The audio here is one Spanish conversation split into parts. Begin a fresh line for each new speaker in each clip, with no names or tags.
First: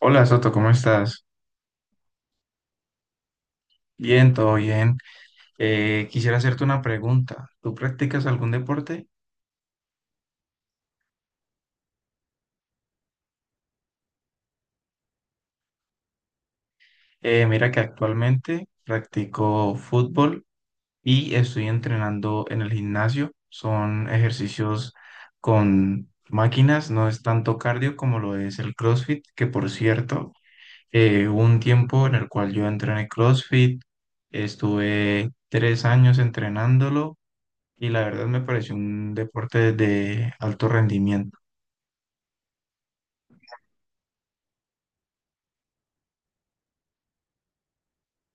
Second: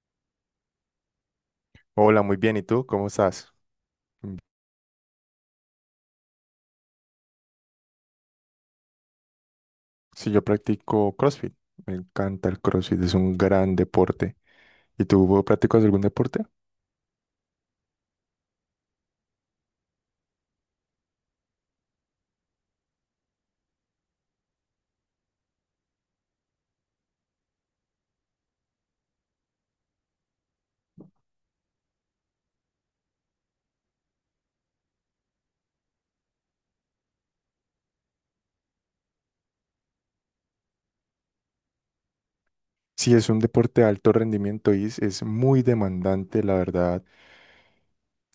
Hola Soto, ¿cómo estás?
Hola, muy bien. ¿Y tú? ¿Cómo estás?
Bien,
Mm,
todo bien. Quisiera hacerte una pregunta. ¿Tú practicas algún deporte?
sí, yo practico CrossFit. Me encanta el CrossFit, es un gran deporte. ¿Y tú practicas algún deporte?
Mira que actualmente practico fútbol y estoy entrenando en el gimnasio. Son ejercicios con máquinas, no es tanto cardio como lo es el CrossFit, que por cierto, hubo un tiempo en el cual yo entrené CrossFit, estuve 3 años entrenándolo y la verdad me pareció un deporte de alto rendimiento.
Sí, es un deporte de alto rendimiento y es muy demandante, la verdad.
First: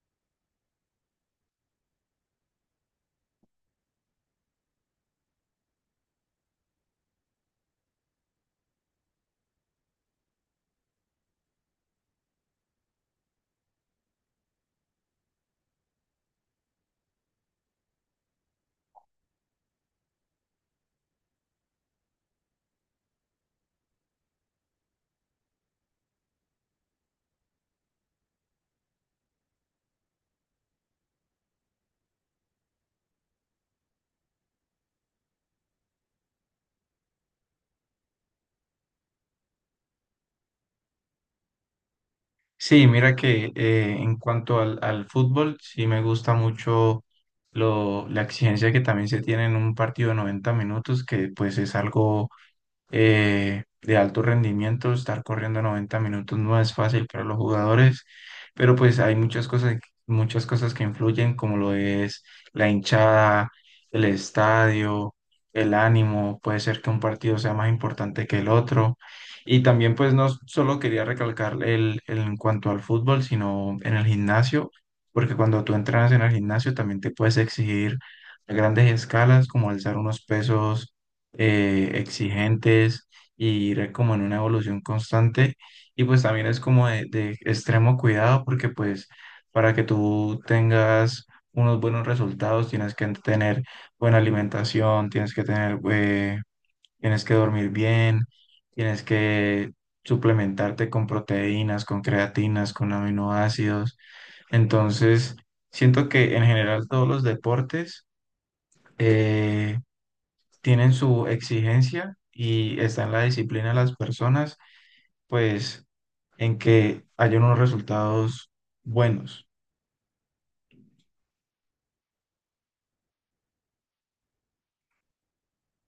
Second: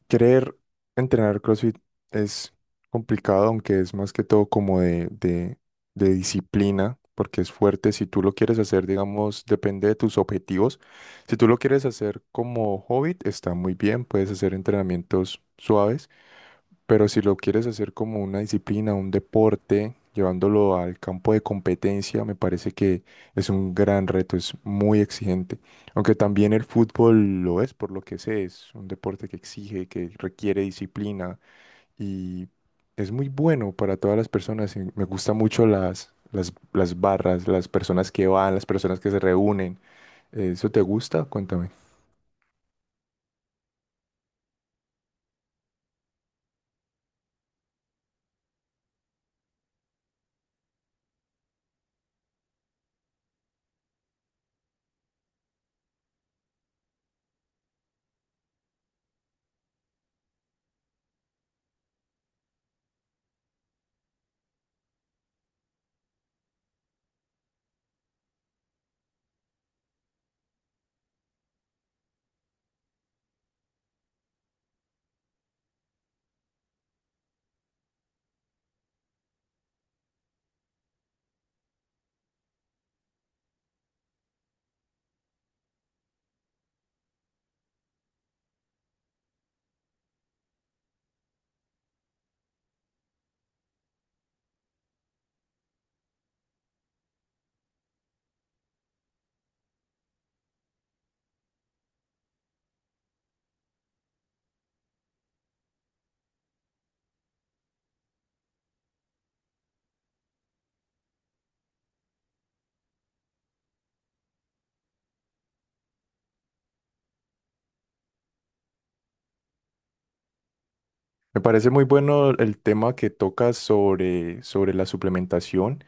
Querer entrenar CrossFit es complicado, aunque es más que todo como de disciplina, porque es fuerte. Si tú lo quieres hacer, digamos, depende de tus objetivos. Si tú lo quieres hacer como hobby, está muy bien, puedes hacer entrenamientos suaves. Pero si lo quieres hacer como una disciplina, un deporte, llevándolo al campo de competencia, me parece que es un gran reto, es muy exigente. Aunque también el fútbol lo es, por lo que sé, es un deporte que exige, que requiere disciplina y es muy bueno para todas las personas. Y Me gusta mucho las barras, las personas que van, las personas que se reúnen. ¿Eso te gusta? Cuéntame.
Sí, mira que en cuanto al fútbol, sí me gusta mucho la exigencia que también se tiene en un partido de 90 minutos, que pues es algo de alto rendimiento. Estar corriendo 90 minutos no es fácil para los jugadores, pero pues hay muchas cosas que influyen, como lo es la hinchada, el estadio, el ánimo. Puede ser que un partido sea más importante que el otro. Y también pues no solo quería recalcar en cuanto al fútbol, sino en el gimnasio, porque cuando tú entrenas en el gimnasio también te puedes exigir a grandes escalas, como alzar unos pesos exigentes y ir como en una evolución constante. Y pues también es como de extremo cuidado porque pues para que tú tengas unos buenos resultados tienes que tener buena alimentación, tienes que tener, tienes que dormir bien, tienes que suplementarte con proteínas, con creatinas, con aminoácidos. Entonces, siento que en general todos los deportes... eh, tienen su exigencia y está en la disciplina de las personas, pues en que haya unos resultados buenos.
Me parece muy bueno el tema que tocas sobre la suplementación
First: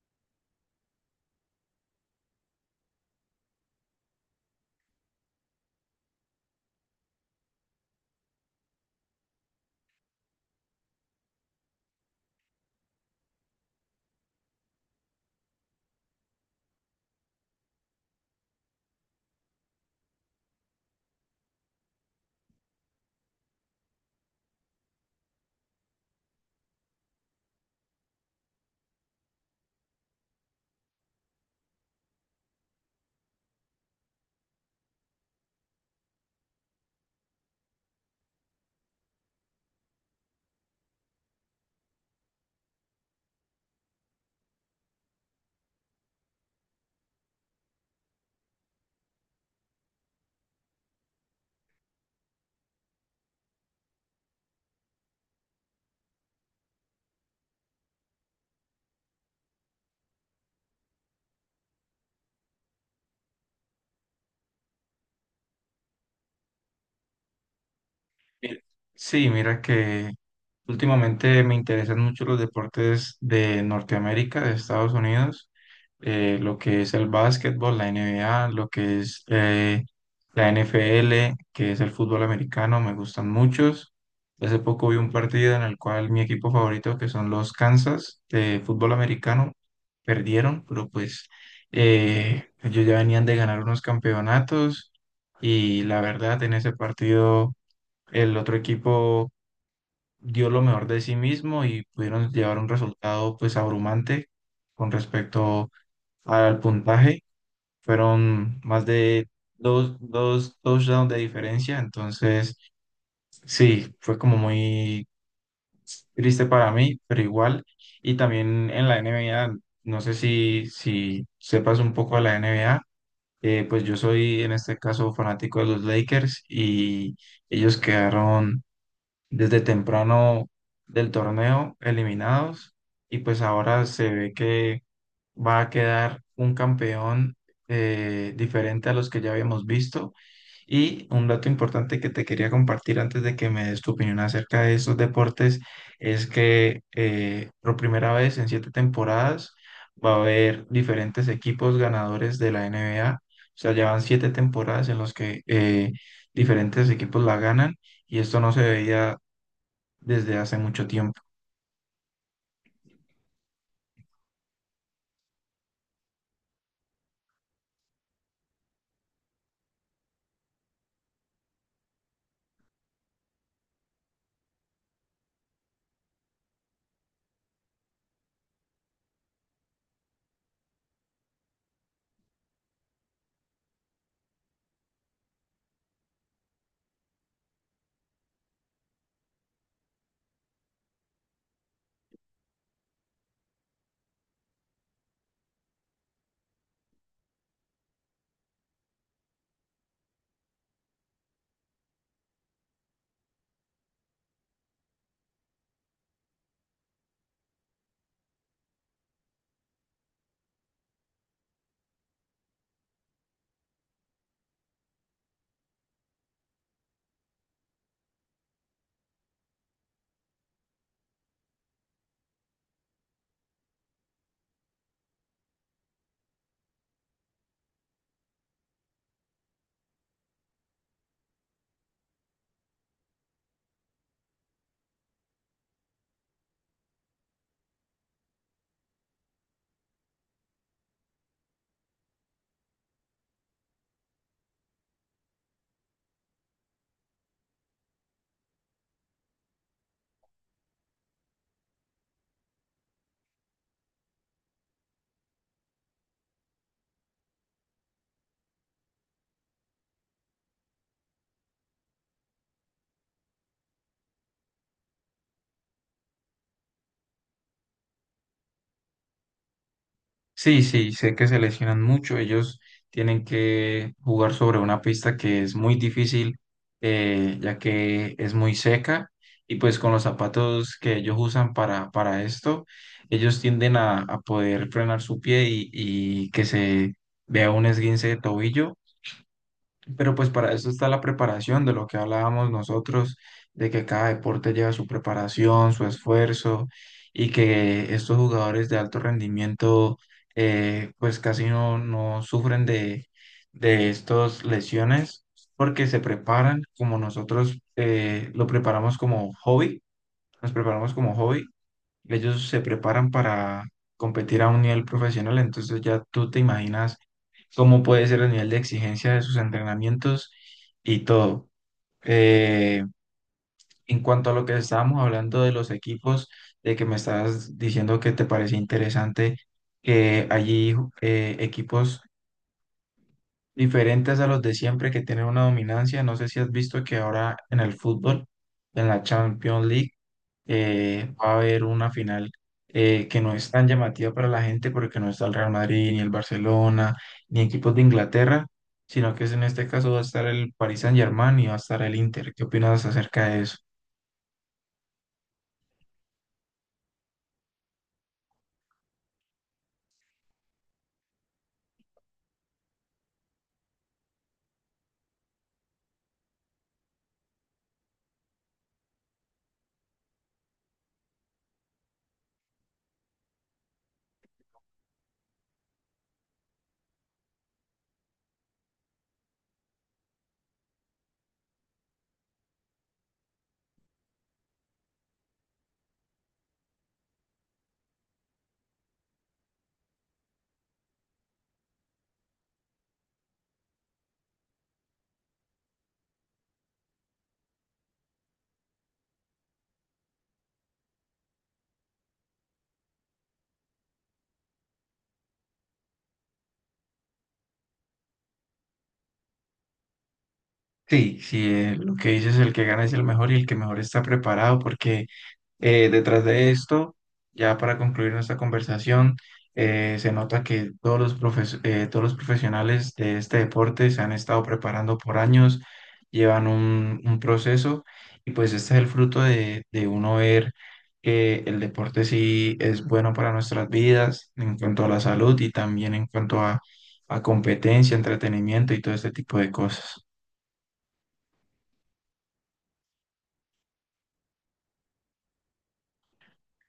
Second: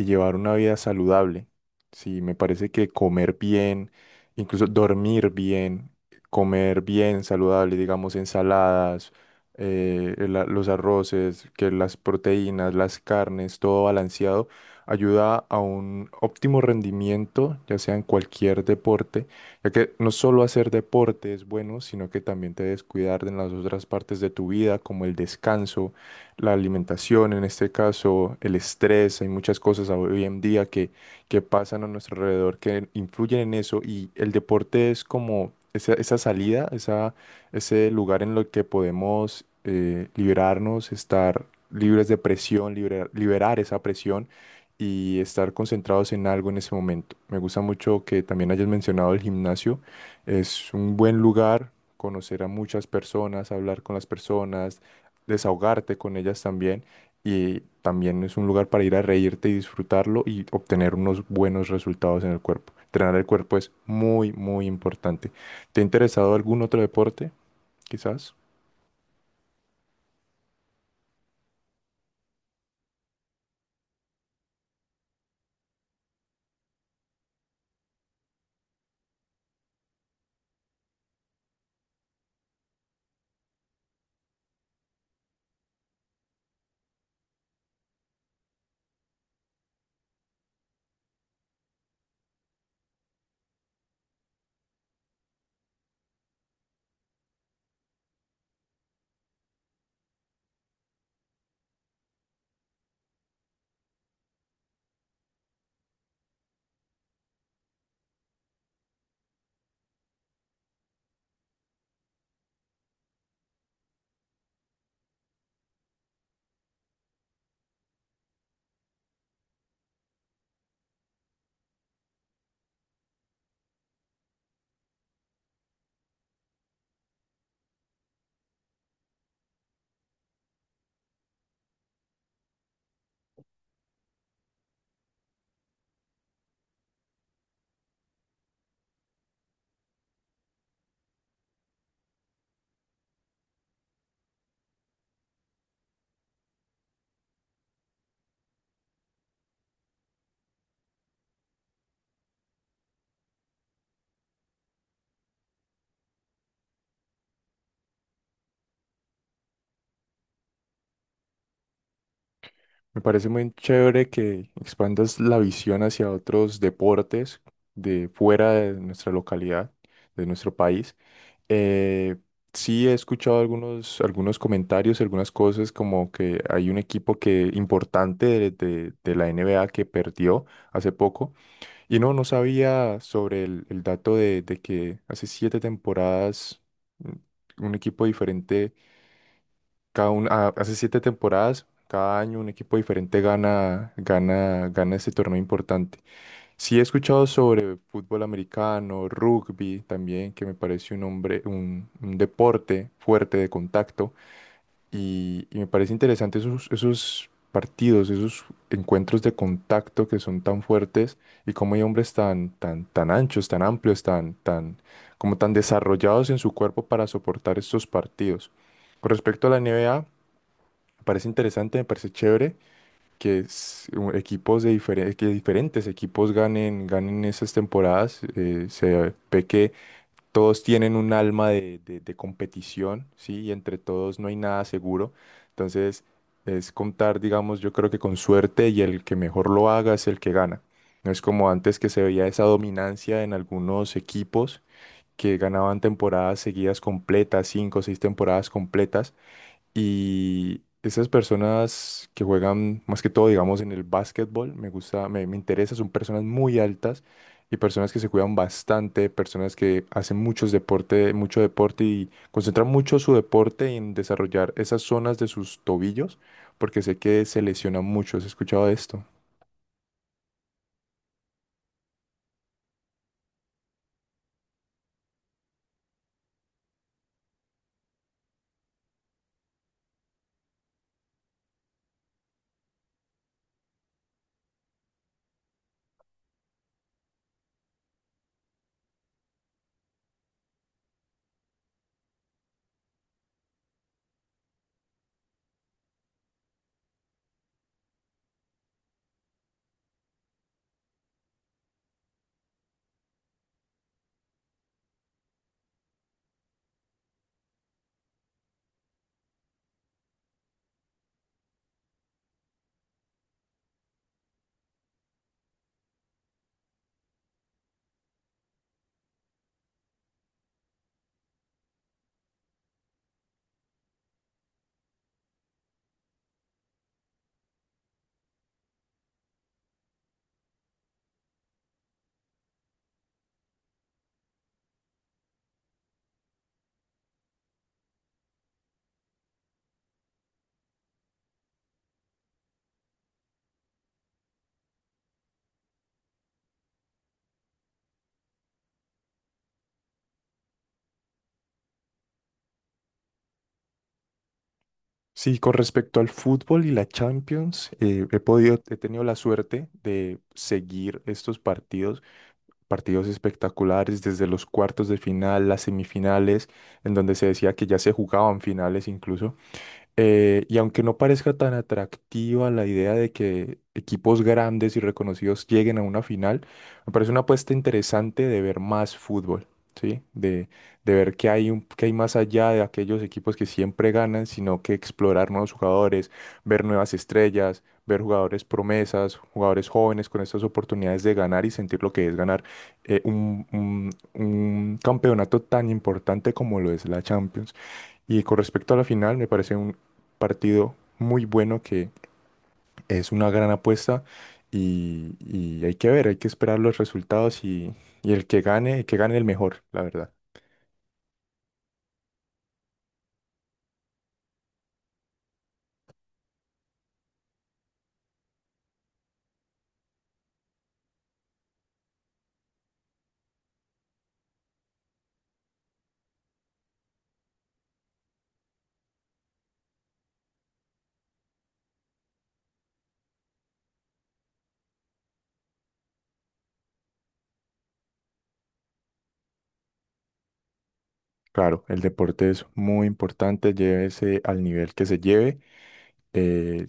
y llevar una vida saludable. Sí, me parece que comer bien, incluso dormir bien, comer bien saludable, digamos ensaladas, el los arroces, que las proteínas, las carnes, todo balanceado, ayuda a un óptimo rendimiento, ya sea en cualquier deporte, ya que no solo hacer deporte es bueno, sino que también te debes cuidar en las otras partes de tu vida, como el descanso, la alimentación, en este caso el estrés. Hay muchas cosas hoy en día que pasan a nuestro alrededor que influyen en eso, y el deporte es como esa salida, esa, ese lugar en lo que podemos liberarnos, estar libres de presión, liberar esa presión y estar concentrados en algo en ese momento. Me gusta mucho que también hayas mencionado el gimnasio, es un buen lugar, conocer a muchas personas, hablar con las personas, desahogarte con ellas también, y también es un lugar para ir a reírte y disfrutarlo y obtener unos buenos resultados en el cuerpo. Entrenar el cuerpo es muy importante. ¿Te ha interesado algún otro deporte? Quizás.
Mi- Sí, mira que últimamente me interesan mucho los deportes de Norteamérica, de Estados Unidos, lo que es el básquetbol, la NBA, lo que es la NFL, que es el fútbol americano, me gustan muchos. Hace poco vi un partido en el cual mi equipo favorito, que son los Kansas de fútbol americano, perdieron, pero pues ellos ya venían de ganar unos campeonatos y la verdad en ese partido el otro equipo dio lo mejor de sí mismo y pudieron llevar un resultado pues abrumante con respecto al puntaje. Fueron más de dos touchdowns de diferencia, entonces sí, fue como muy triste para mí, pero igual. Y también en la NBA, no sé si sepas un poco de la NBA. Pues yo soy en este caso fanático de los Lakers y ellos quedaron desde temprano del torneo eliminados y pues ahora se ve que va a quedar un campeón diferente a los que ya habíamos visto. Y un dato importante que te quería compartir antes de que me des tu opinión acerca de estos deportes es que por primera vez en 7 temporadas va a haber diferentes equipos ganadores de la NBA. O sea, llevan 7 temporadas en los que diferentes equipos la ganan y esto no se veía desde hace mucho tiempo.
Me parece muy chévere que expandas la visión hacia otros deportes de fuera de nuestra localidad, de nuestro país. Eh, sí he escuchado algunos comentarios, algunas cosas como que hay un equipo que importante de la NBA que perdió hace poco. Y no sabía sobre el dato de que hace 7 temporadas, mm, un equipo diferente, hace 7 temporadas, cada año un equipo diferente gana ese torneo importante. Sí he escuchado sobre fútbol americano, rugby también, que me parece un hombre, un deporte fuerte de contacto, y me parece interesante esos partidos, esos encuentros de contacto que son tan fuertes, y cómo hay hombres tan anchos, tan amplios, como tan desarrollados en su cuerpo para soportar estos partidos. Con respecto a la N. B. A. me parece interesante, me parece chévere que equipos de diferentes, que diferentes equipos ganen, ganen esas temporadas. Eh, se ve que todos tienen un alma de competición, ¿sí? Y entre todos no hay nada seguro. Entonces, es contar, digamos, yo creo que con suerte, y el que mejor lo haga es el que gana. No es como antes, que se veía esa dominancia en algunos equipos que ganaban temporadas seguidas completas, 5 o 6 temporadas completas, y esas personas que juegan más que todo, digamos, en el básquetbol, me gusta, me interesa, son personas muy altas y personas que se cuidan bastante, personas que hacen muchos deporte, mucho deporte, y concentran mucho su deporte en desarrollar esas zonas de sus tobillos, porque sé que se lesionan mucho. ¿Has escuchado de esto?
Sí, sí, sé que se lesionan mucho. Ellos tienen que jugar sobre una pista que es muy difícil, ya que es muy seca. Y pues con los zapatos que ellos usan para esto, ellos tienden a poder frenar su pie y que se vea un esguince de tobillo. Pero pues para eso está la preparación de lo que hablábamos nosotros, de que cada deporte lleva su preparación, su esfuerzo y que estos jugadores de alto rendimiento pues casi no sufren de estas lesiones porque se preparan como nosotros lo preparamos como hobby, nos preparamos como hobby, ellos se preparan para competir a un nivel profesional, entonces ya tú te imaginas cómo puede ser el nivel de exigencia de sus entrenamientos y todo. Eh, en cuanto a lo que estábamos hablando de los equipos, de que me estabas diciendo que te parece interesante que allí equipos diferentes a los de siempre que tienen una dominancia. No sé si has visto que ahora en el fútbol, en la Champions League, va a haber una final que no es tan llamativa para la gente porque no está el Real Madrid, ni el Barcelona, ni equipos de Inglaterra, sino que en este caso va a estar el Paris Saint-Germain y va a estar el Inter. ¿Qué opinas acerca de eso?
Sí, con respecto al fútbol y la Champions, he podido, he tenido la suerte de seguir estos partidos espectaculares desde los cuartos de final, las semifinales, en donde se decía que ya se jugaban finales incluso. Y aunque no parezca tan atractiva la idea de que equipos grandes y reconocidos lleguen a una final, me parece una apuesta interesante de ver más fútbol, ¿sí? De ver qué hay, qué hay más allá de aquellos equipos que siempre ganan, sino que explorar nuevos jugadores, ver nuevas estrellas, ver jugadores promesas, jugadores jóvenes con estas oportunidades de ganar y sentir lo que es ganar un campeonato tan importante como lo es la Champions. Y con respecto a la final, me parece un partido muy bueno, que es una gran apuesta, y hay que ver, hay que esperar los resultados, y el que gane, el que gane el mejor, la verdad.
Sí, sí, lo que dices, el que gana es el mejor y el que mejor está preparado porque detrás de esto, ya para concluir nuestra conversación, se nota que todos los todos los profesionales de este deporte se han estado preparando por años, llevan un proceso y pues este es el fruto de uno ver que el deporte sí es bueno para nuestras vidas en cuanto a la salud y también en cuanto a competencia, entretenimiento y todo este tipo de cosas.
Claro, el deporte es muy importante, llévese al nivel que se lleve. eh,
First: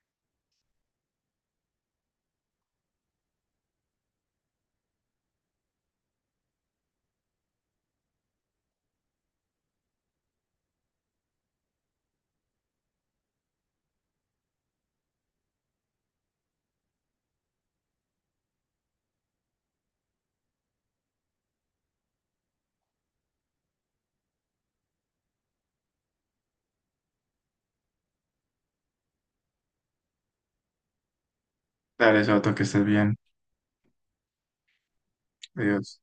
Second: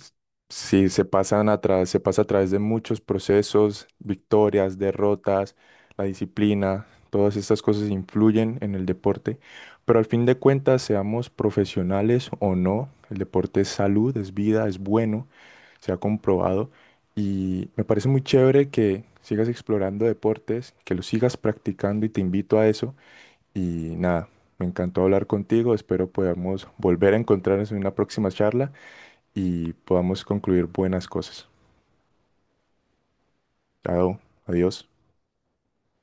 sí, se pasa a través de muchos procesos, victorias, derrotas, la disciplina, todas estas cosas influyen en el deporte, pero al fin de cuentas, seamos profesionales o no, el deporte es salud, es vida, es bueno, se ha comprobado, y me parece muy chévere que sigas explorando deportes, que los sigas practicando, y te invito a eso y nada. Me encantó hablar contigo, espero podamos volver a encontrarnos en una próxima charla y podamos concluir buenas cosas.
Dale, Soto, que estés bien.
Chao, adiós.
Adiós.